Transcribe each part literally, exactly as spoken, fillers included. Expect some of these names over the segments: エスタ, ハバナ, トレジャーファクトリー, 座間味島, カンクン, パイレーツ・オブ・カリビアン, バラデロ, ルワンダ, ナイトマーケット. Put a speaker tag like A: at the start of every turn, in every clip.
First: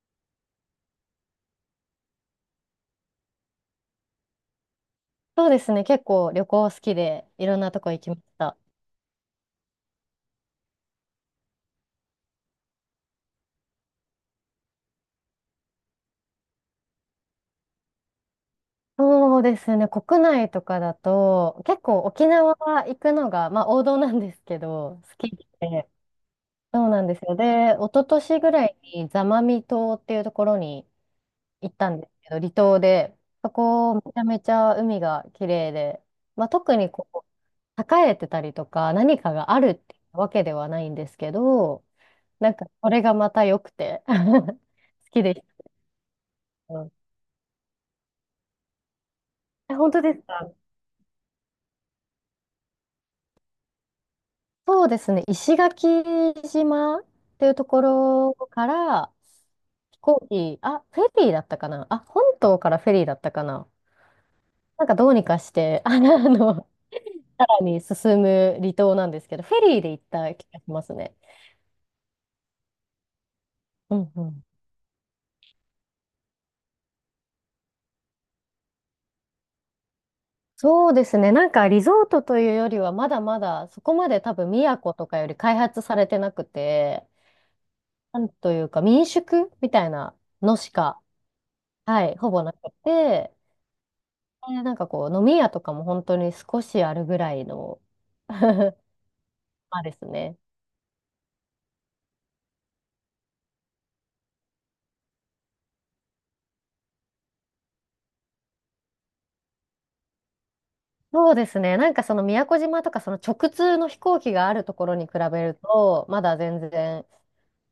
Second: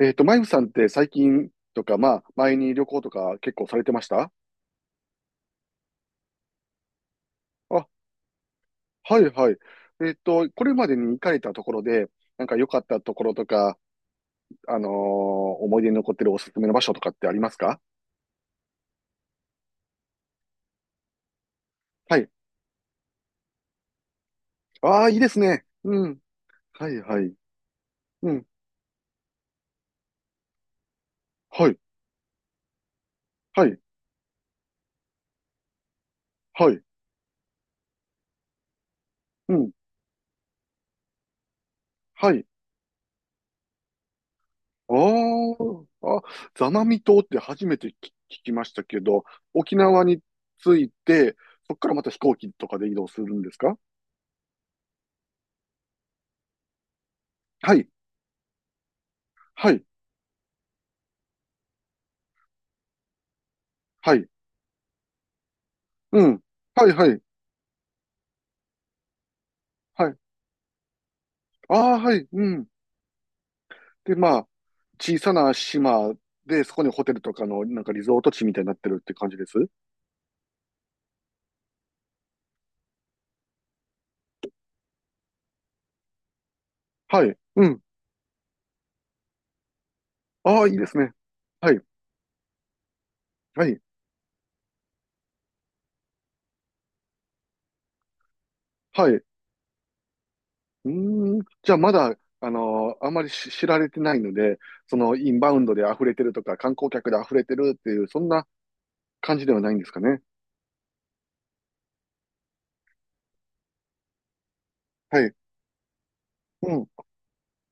A: えっと、マイフさんって最近とか、まあ、前に旅行とか結構されてました？
B: そうですね。結構旅行好きでいろんなと
A: あ、
B: こ行きました。
A: はいはい。えっと、これまでに行かれたところで、なんか良かったところとか、あのー思い出に残ってるおすすめの場所とかってありますか？
B: そうですね。国内とかだと結構
A: は
B: 沖
A: い。
B: 縄行くのが、まあ、王道なんですけど
A: ああ、い
B: 好
A: いで
B: き
A: すね。
B: で。
A: うん。
B: そ
A: は
B: う
A: い
B: なんで
A: は
B: す
A: い。
B: よ。で、一昨
A: う
B: 年
A: ん。
B: ぐらいに座間味島っていうところに
A: は
B: 行っ
A: い。
B: たんですけど、離島で、そ
A: はい。
B: こめちゃめちゃ海が綺麗で、まあ、
A: は
B: 特
A: い。
B: にこう栄えてたりとか何かが
A: う
B: ある
A: ん。
B: ってわけではないんですけど、
A: はい。
B: なんかそれがまた良くて 好きでし
A: ああ、あ、座間
B: た。
A: 味島って初めて聞聞きましたけど、
B: え、
A: 沖
B: 本
A: 縄
B: 当で
A: に
B: すか？
A: 着いて、そこからまた飛行機とかで移動するんですか？
B: そうですね、石垣島っていうと
A: は
B: こ
A: い。
B: ろから
A: はい。
B: 飛行機、あ、フェリーだったかなあ、本島からフェリーだったかな、
A: はい。
B: なんかどうにかして、あの、あ
A: うん。
B: の
A: はいはい。
B: さらに進む離島なんですけど、フェリーで行っ
A: はい。
B: た気がしますね。
A: ああ、はい。うん。
B: うん
A: で、
B: う
A: ま
B: ん。
A: あ、小さな島で、そこにホテルとかの、なんかリゾート地みたいになってるって感じです。
B: そうですね、なんかリゾートというよりは、まだまだそこまで多分宮古とかより開発されてなくて、
A: はい。うん。
B: なんというか民宿みたいなの
A: ああ、い
B: し
A: いです
B: か、
A: ね。はい。
B: はい、ほぼなくて、
A: はい。
B: ね、なんかこう、飲み屋とかも本当に少しあるぐらいの ま
A: はい。う
B: あですね。
A: ーん。じゃあ、まだ、あのーあまりし知られてないので、その、インバウンドで溢れてるとか、観光客で溢れてるっていう、そんな感じではないんですかね。
B: そうですね。なんかその宮古島とかその直通の飛行機があるところに比
A: はい。
B: べると、まだ全
A: うん。
B: 然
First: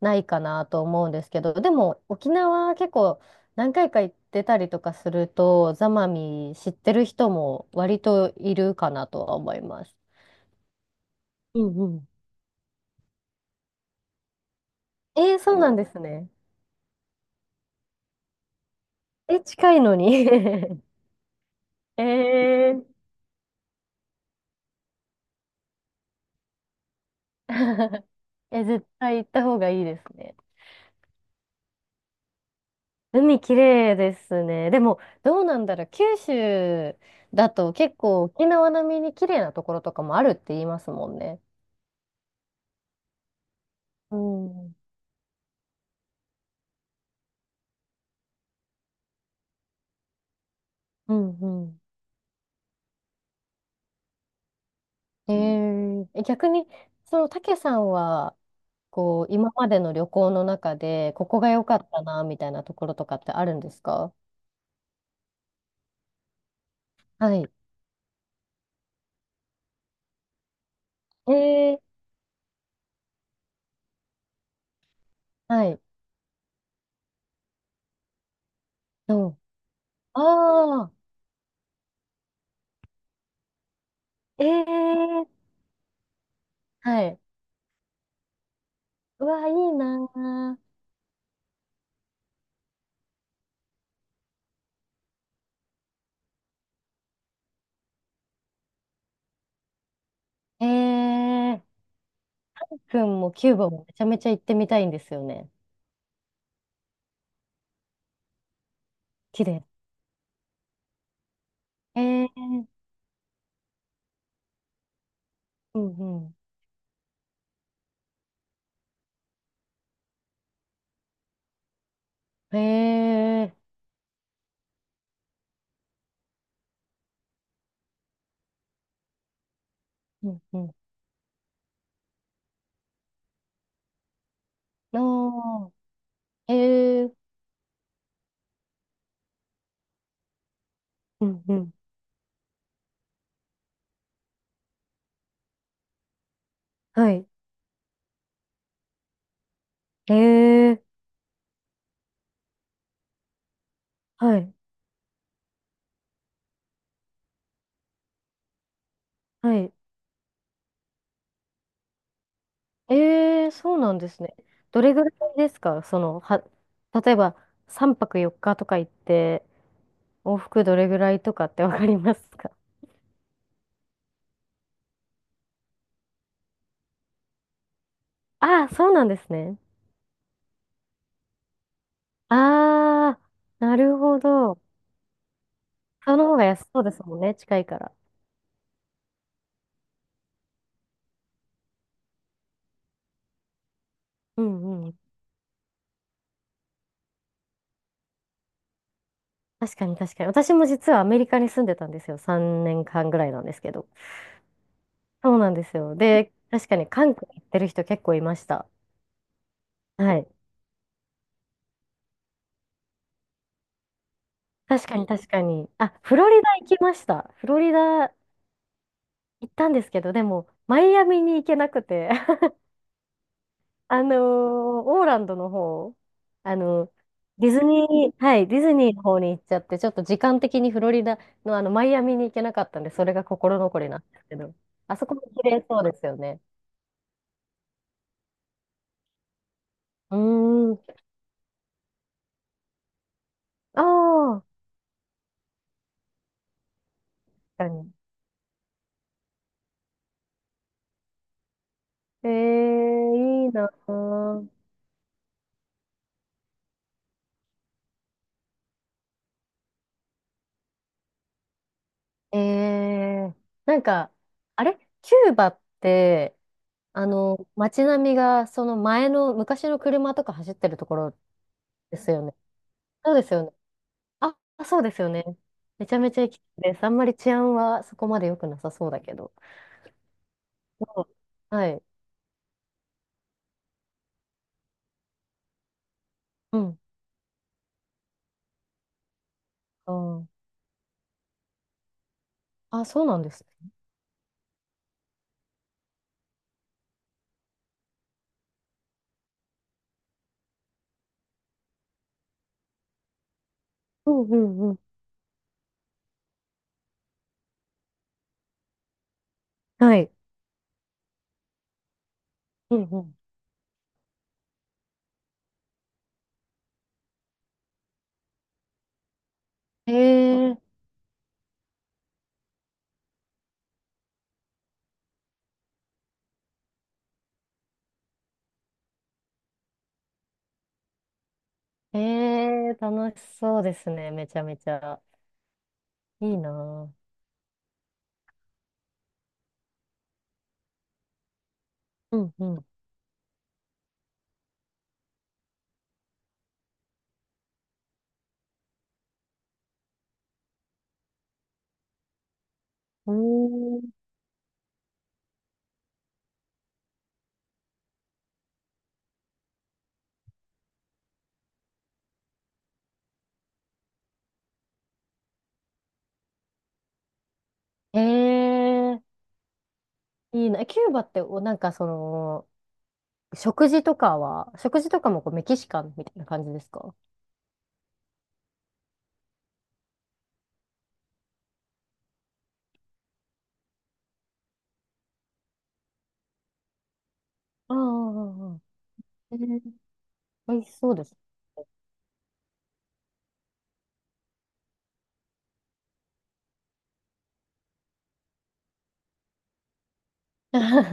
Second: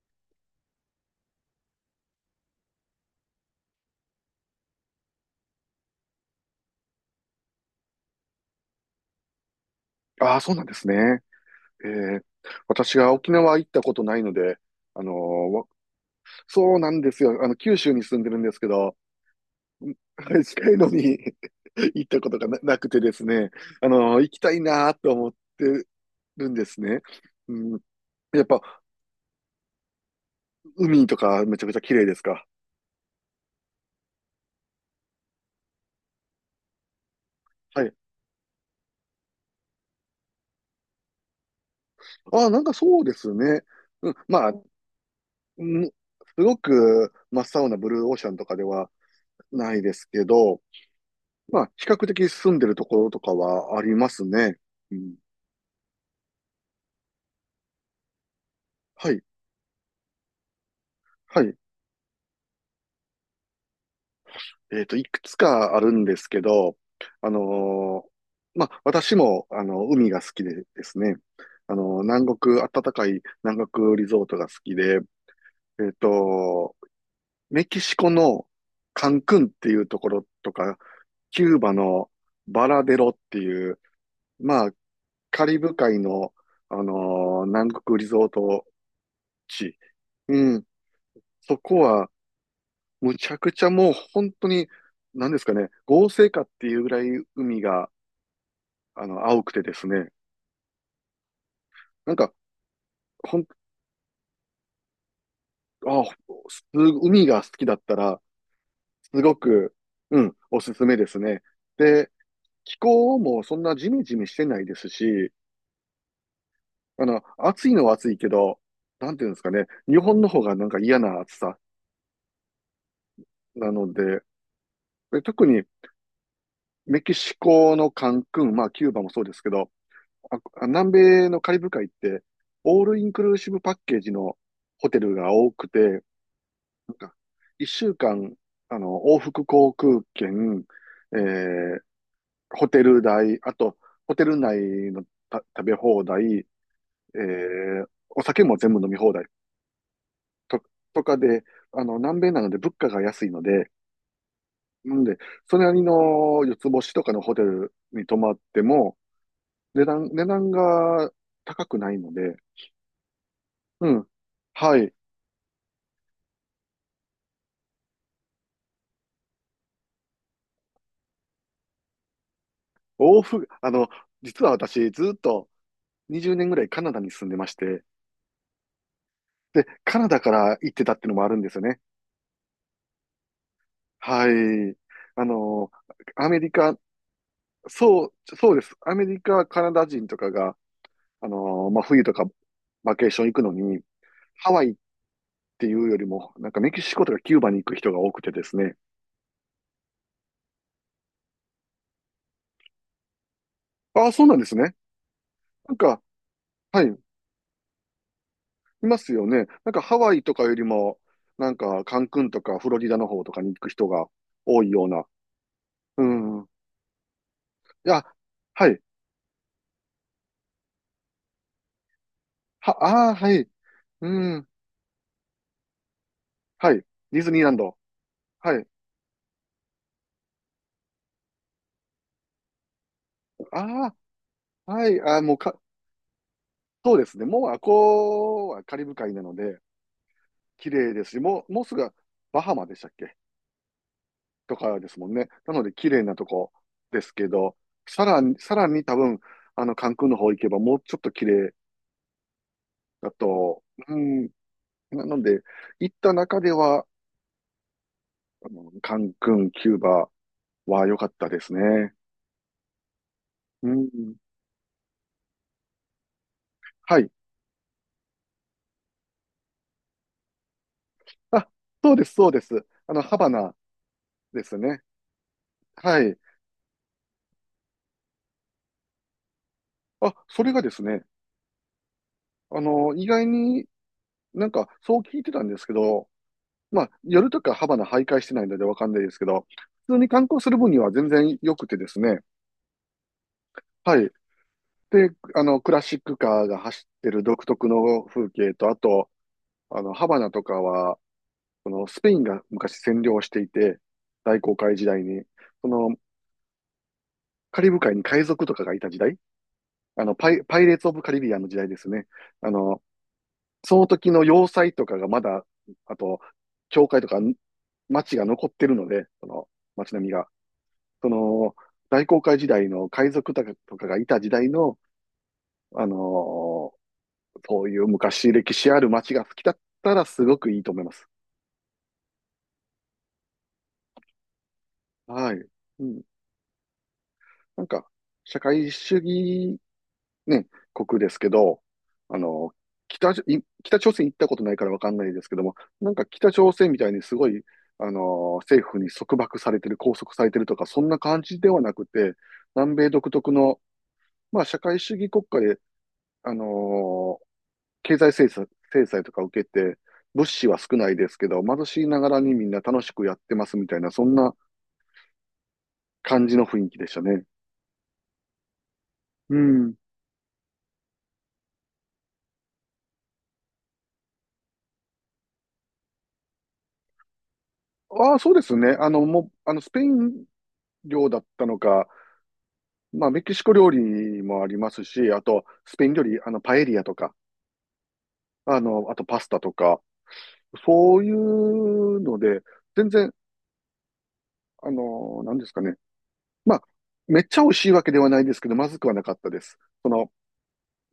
B: ないかなと思うんですけど、でも沖縄結構何回か行ってたりとかすると、ザマミ知ってる人も割といるかなとは思います。
A: ああ、そうなんですね。
B: うん
A: え
B: うん。
A: ー、私が沖縄行ったことないので、あのー
B: えー、そう
A: わ
B: なんですね。
A: そうなんですよ。あの、九州に住んでるんですけど、
B: え、近いのに。
A: はい、近いのに 行 ったことがな、
B: え
A: なくて
B: ー。
A: ですね、あの、行きたいなと思ってるんですね。うん、やっぱ、
B: え、絶対行った方がいいですね。
A: 海とかめちゃくちゃ綺麗ですか？
B: 海綺麗ですね。でも、どうなんだろう。九州だと
A: はい。
B: 結構沖縄並みに綺麗なところとかもあるって言いますもんね。
A: ああ、なんかそうですね。うん、
B: う
A: まあ、
B: ん。うん
A: うん、すごく真っ青なブルーオーシャンとかではないですけど、
B: う
A: まあ、
B: ん。
A: 比較的住んでるところとかはありますね。うん、
B: うん、えー、逆に、その、たけさんは、
A: はい。
B: こう、今までの旅行の中で、ここ
A: は
B: が
A: い。
B: 良かったな、みたいなところとかってあるんですか？
A: えっと、いくつかあるんですけど、あ
B: はい。
A: のーまあ、私も、あの、海が好きでですね、
B: え
A: あ
B: ー、
A: の、南国、暖かい南国リゾートが好きで、
B: はい。
A: えっと、メキシコのカン
B: うん。
A: クンっていうところとか、
B: ああ、
A: キューバのバラデロっていう、
B: え
A: まあ、
B: ー、
A: カリブ海の、あの
B: はい。
A: ー南国リゾート
B: うわ、いい
A: 地。
B: な
A: うん、
B: ー。
A: そこは、むちゃくちゃもう本当に、なんですかね、合成かっていうぐらい海が、あの、青くてですね。
B: えー、
A: なんか、
B: くんも
A: ほん、
B: キューバもめちゃめちゃ行ってみたいんですよね。
A: あ、す、海が好きだったら、すご
B: 綺麗。
A: く、うん、おすすめですね。
B: え
A: で、
B: ー、
A: 気候もそんなジメジメしてないですし、
B: うんう
A: あの、暑いのは暑いけど、なんていうんですかね、日本の方がなんか嫌な暑さ
B: ん。えー、
A: なので、で特にメキシコのカンクン、まあキューバもそうですけど、
B: うんう
A: あ、
B: ん。
A: 南米のカリブ海って、オールインクルーシブパッケージのホ
B: あ
A: テルが多く
B: ー、
A: て、なん
B: えー、
A: か、いっしゅうかん、あの、往復航空券、え
B: うんうん。
A: ーホテル代、あと、ホテル内のた食べ放題、え
B: はい。
A: ーお酒も全部飲み放題
B: え
A: と、
B: ー、
A: とかで、あの、南米なので物価が安いので、
B: はい、
A: なんで、それなりのよつぼしとかのホテルに泊まっても、
B: はい。
A: 値段、値段が高くないので、
B: えー、そう
A: う
B: なん
A: ん。
B: ですね。
A: は
B: ど
A: い。
B: れぐらいですか、その、は、例えばさんぱくよっかとか行って、往復どれぐらいとかってわかりますか？
A: 往復、あの、実は私、ずっとにじゅうねんぐらいカナダに住んでまして、
B: ああー、そうなんですね。
A: で、カナダから行ってたっていうのもあるんですよね。
B: ああ、なるほ
A: は
B: ど。
A: い。あの、
B: その
A: ア
B: 方
A: メ
B: が
A: リ
B: 安
A: カ、
B: そうですもんね、近いから。
A: そう、そうです。アメリカ、カナダ人とかが、あの、まあ、冬とかバケーション行くのに、
B: う
A: ハワイっ
B: んうん。
A: ていうよりも、なんかメキシコとかキューバに行く人が多くてですね。
B: 確かに確かに。私も実はアメリカに住んでたんですよ。さんねんかんぐらいなんですけど。
A: ああ、そうなんですね。
B: そうなんで
A: な
B: す
A: ん
B: よ。
A: か、
B: で、確か
A: はい、
B: に
A: い
B: 韓国行ってる人結構いました。
A: ますよね。なんかハワ
B: は
A: イ
B: い。
A: とかよりも、なんかカンクンとかフロリダの方とかに行く人が多いよ
B: 確
A: う
B: か
A: な。
B: に確かに。あ、
A: う
B: フロ
A: ん。
B: リ
A: い
B: ダ行きました。フロリ
A: や、
B: ダ
A: はい。
B: 行ったんですけど、でも、マイアミに行けなくて、
A: は、ああ、はい。
B: あ
A: う
B: のー
A: ん。
B: オーランドの方、あ
A: はい。
B: の、
A: ディズニー
B: デ
A: ラ
B: ィ
A: ン
B: ズ
A: ド。
B: ニー、はい、デ
A: は
B: ィ
A: い。
B: ズニーの方に行っちゃって、ちょっと時間的にフロリダのあの、マイアミに行けなかったんで、それが心残
A: あ
B: りなんですけど、
A: あ、は
B: あ
A: い、
B: そこ
A: あー
B: も
A: もう
B: 綺
A: か、
B: 麗そうですよね。
A: そうですね。もう、あこうはカリブ海なので、
B: うー
A: 綺麗
B: ん。
A: ですし、もう、もうすぐバハマでしたっけ、
B: ああ、
A: とかですもんね。なので、綺麗なとこですけど、
B: 確かに。
A: さらに、さらに多分、あの、カンクンの方行けば、もうちょっと綺麗
B: え
A: だ
B: え、いい
A: と、
B: な
A: うん、
B: ぁ。
A: なので、行った中では、あのカンクン、キューバは良かったですね。
B: ええ、
A: う
B: なんか、
A: ん、
B: あれキューバって、
A: は
B: あ
A: い。
B: の、街並みが、その前の、昔の車とか走ってるところ
A: あ、そう
B: で
A: で
B: す
A: す、
B: よ
A: そう
B: ね。
A: です。あの、
B: そう
A: ハ
B: で
A: バ
B: すよね。
A: ナ
B: あ、
A: です
B: そ
A: ね。
B: うですよね。めちゃ
A: は
B: めち
A: い。
B: ゃ行きたいです。あんまり治安はそこまで良くなさそうだけど。
A: あ、それがです
B: う
A: ね、
B: ん、はい。
A: あの、意外になんか、そう聞いてたんですけど、
B: うん。
A: まあ、夜とかハバナ徘徊してないのでわかんないですけど、
B: あ
A: 普通に観
B: ー、
A: 光する分には全然良くてですね、
B: あ、そうなんですね。
A: はい。で、あの、クラシックカーが走ってる独特の風景と、あと、あの、ハバナとかは、このスペインが昔占領していて、
B: うんう
A: 大航
B: んう
A: 海
B: ん。
A: 時代に、その、カリブ海に海賊とかがいた時代、
B: は
A: あ
B: い。
A: の、パイ、パイレーツ・オブ・カリビアンの時代ですね。あ
B: う
A: の、
B: んうん。
A: その時の要塞とかがまだ、あと、教会とか町が残ってるので、その
B: え
A: 町並みが。
B: え、
A: その、大航海時代の海賊とかとかがいた時代の、あのーそういう昔歴史ある町が好きだったらすごくいいと思います。
B: ええ、楽しそうですね。めちゃめちゃ。
A: はい。うん。
B: いいなぁ。
A: なんか、社会主義ね、国ですけど、
B: う
A: あ
B: んう
A: の、
B: ん。
A: 北朝、い北朝鮮行ったことないからわかんないですけども、なんか北朝鮮みたいにすごい、あの、政府に束縛されてる、拘束されてるとか、そんな感じではなくて、南米独
B: う
A: 特の、
B: ーん。
A: まあ、社会主義国家で、あの、経済制裁、制裁とか受けて、物資は少ないですけど、貧しいながらにみんな楽しくやってますみたいな、そんな感じの雰囲気でしたね。
B: ええ、
A: うん。
B: いいな。え、キューバってお、なんかその、食事とかは、食事とかもこうメキシカンみたいな感じですか？
A: ああ、そうですね。あの、もう、あの、スペイン領だったのか、まあ、メキシコ料理もありますし、あと、スペイン料理、あの、パエリアとか、
B: ああ、
A: あ
B: あ
A: の、あとパス
B: あ、ええ
A: タと
B: ー、
A: か、
B: 美味しそう
A: そ
B: で
A: うい
B: す。
A: うので、全然、あの、なんですかね。まあ、めっちゃ美味しいわけではないですけど、まずくはなかったです。その、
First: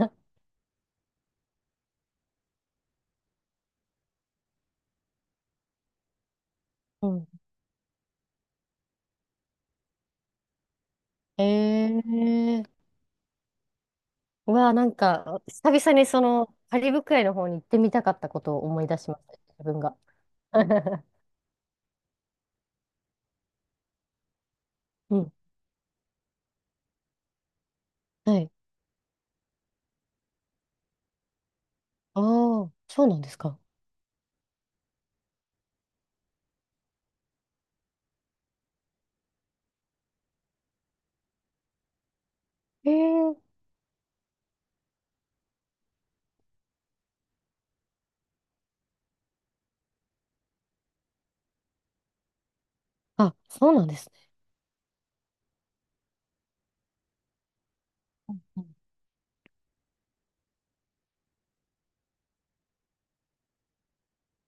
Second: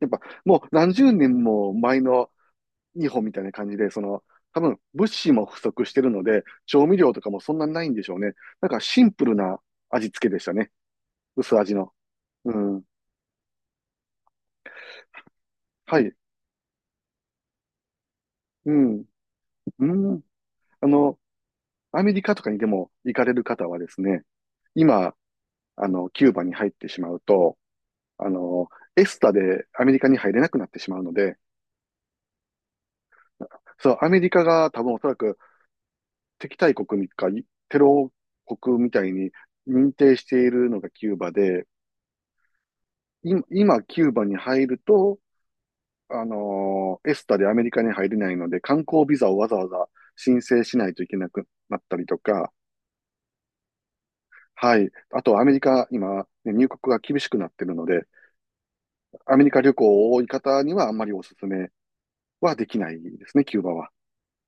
A: やっぱ、もうなんじゅうねんも前の日本みたいな感じで、その、多分、物資も不足してるので、調味
B: う
A: 料と
B: ん。
A: かも そんなにないんでしょうね。なんか、シンプルな味付けでしたね。
B: え
A: 薄味の。う
B: え
A: ん。
B: ー、うわあ、なんか、久々
A: は
B: に
A: い。
B: その、カリブ海の方に行ってみたかったことを
A: う
B: 思い出
A: ん。
B: しました、自分
A: う
B: が。
A: ん。あ の、アメリカとかにでも行かれる方はですね、今、
B: うん。
A: あの、キューバに入ってしまうと、あ
B: はい。
A: の、エスタでアメリカに入れなくなってしまうので、
B: ああ、そうなんですか。
A: そう、アメリカが多分おそらく敵対国か、テロ国みたいに認定しているのがキューバで、
B: ええ
A: い
B: ー、
A: 今、キューバに入ると、あのーエスタでアメリカに入れないので、観光ビザをわざわざ申請しないといけなくなったりとか、
B: あ、そうなんですね。
A: はい。あと、アメリカ、今、ね入国が厳しくなってるので、アメリカ旅行を多い方にはあんまりお勧めはできないですね、キューバは。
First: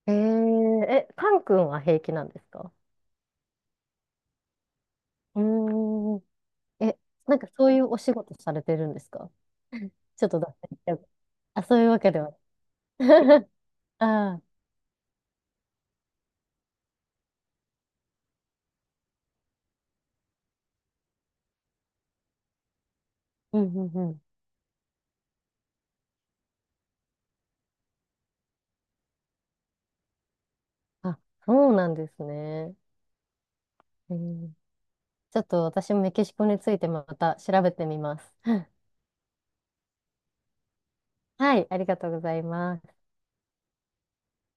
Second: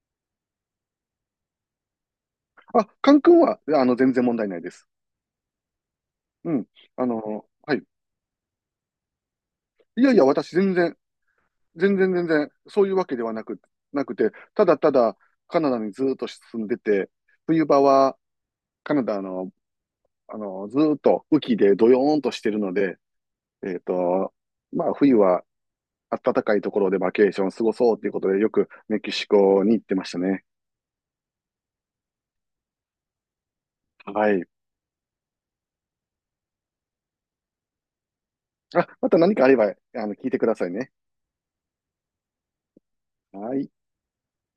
B: えー、え、カン君は平気なんですか？
A: あ、カン君は、あの、全然問題ないです。
B: うーん。
A: うん。
B: え、
A: あ
B: なん
A: の、
B: かそう
A: は
B: い
A: い。
B: うお仕事されてるんですか？
A: いやい
B: ち
A: や、
B: ょっと
A: 私
B: だ
A: 全然、
B: け。あ、そういう
A: 全
B: わ
A: 然
B: けで
A: 全
B: は
A: 然、そういうわけでは
B: な
A: な
B: い。
A: く、なく
B: あ
A: て、
B: あ、
A: ただただカナダにずっと住んでて、冬場はカナダの、あの、ずっと雨季でドヨーンとしてるので、
B: うん
A: えっ
B: うんうん。
A: と、まあ、冬は暖かいところでバケーション過ごそうということで、よくメキシコに行ってましたね。
B: あ、そうなんですね。う
A: はい。
B: ん、ちょっと私もメキシコについてまた調べてみます。
A: あ、また何かあれば、あの、聞いてくださいね。
B: はい、ありがとうございます。
A: はい。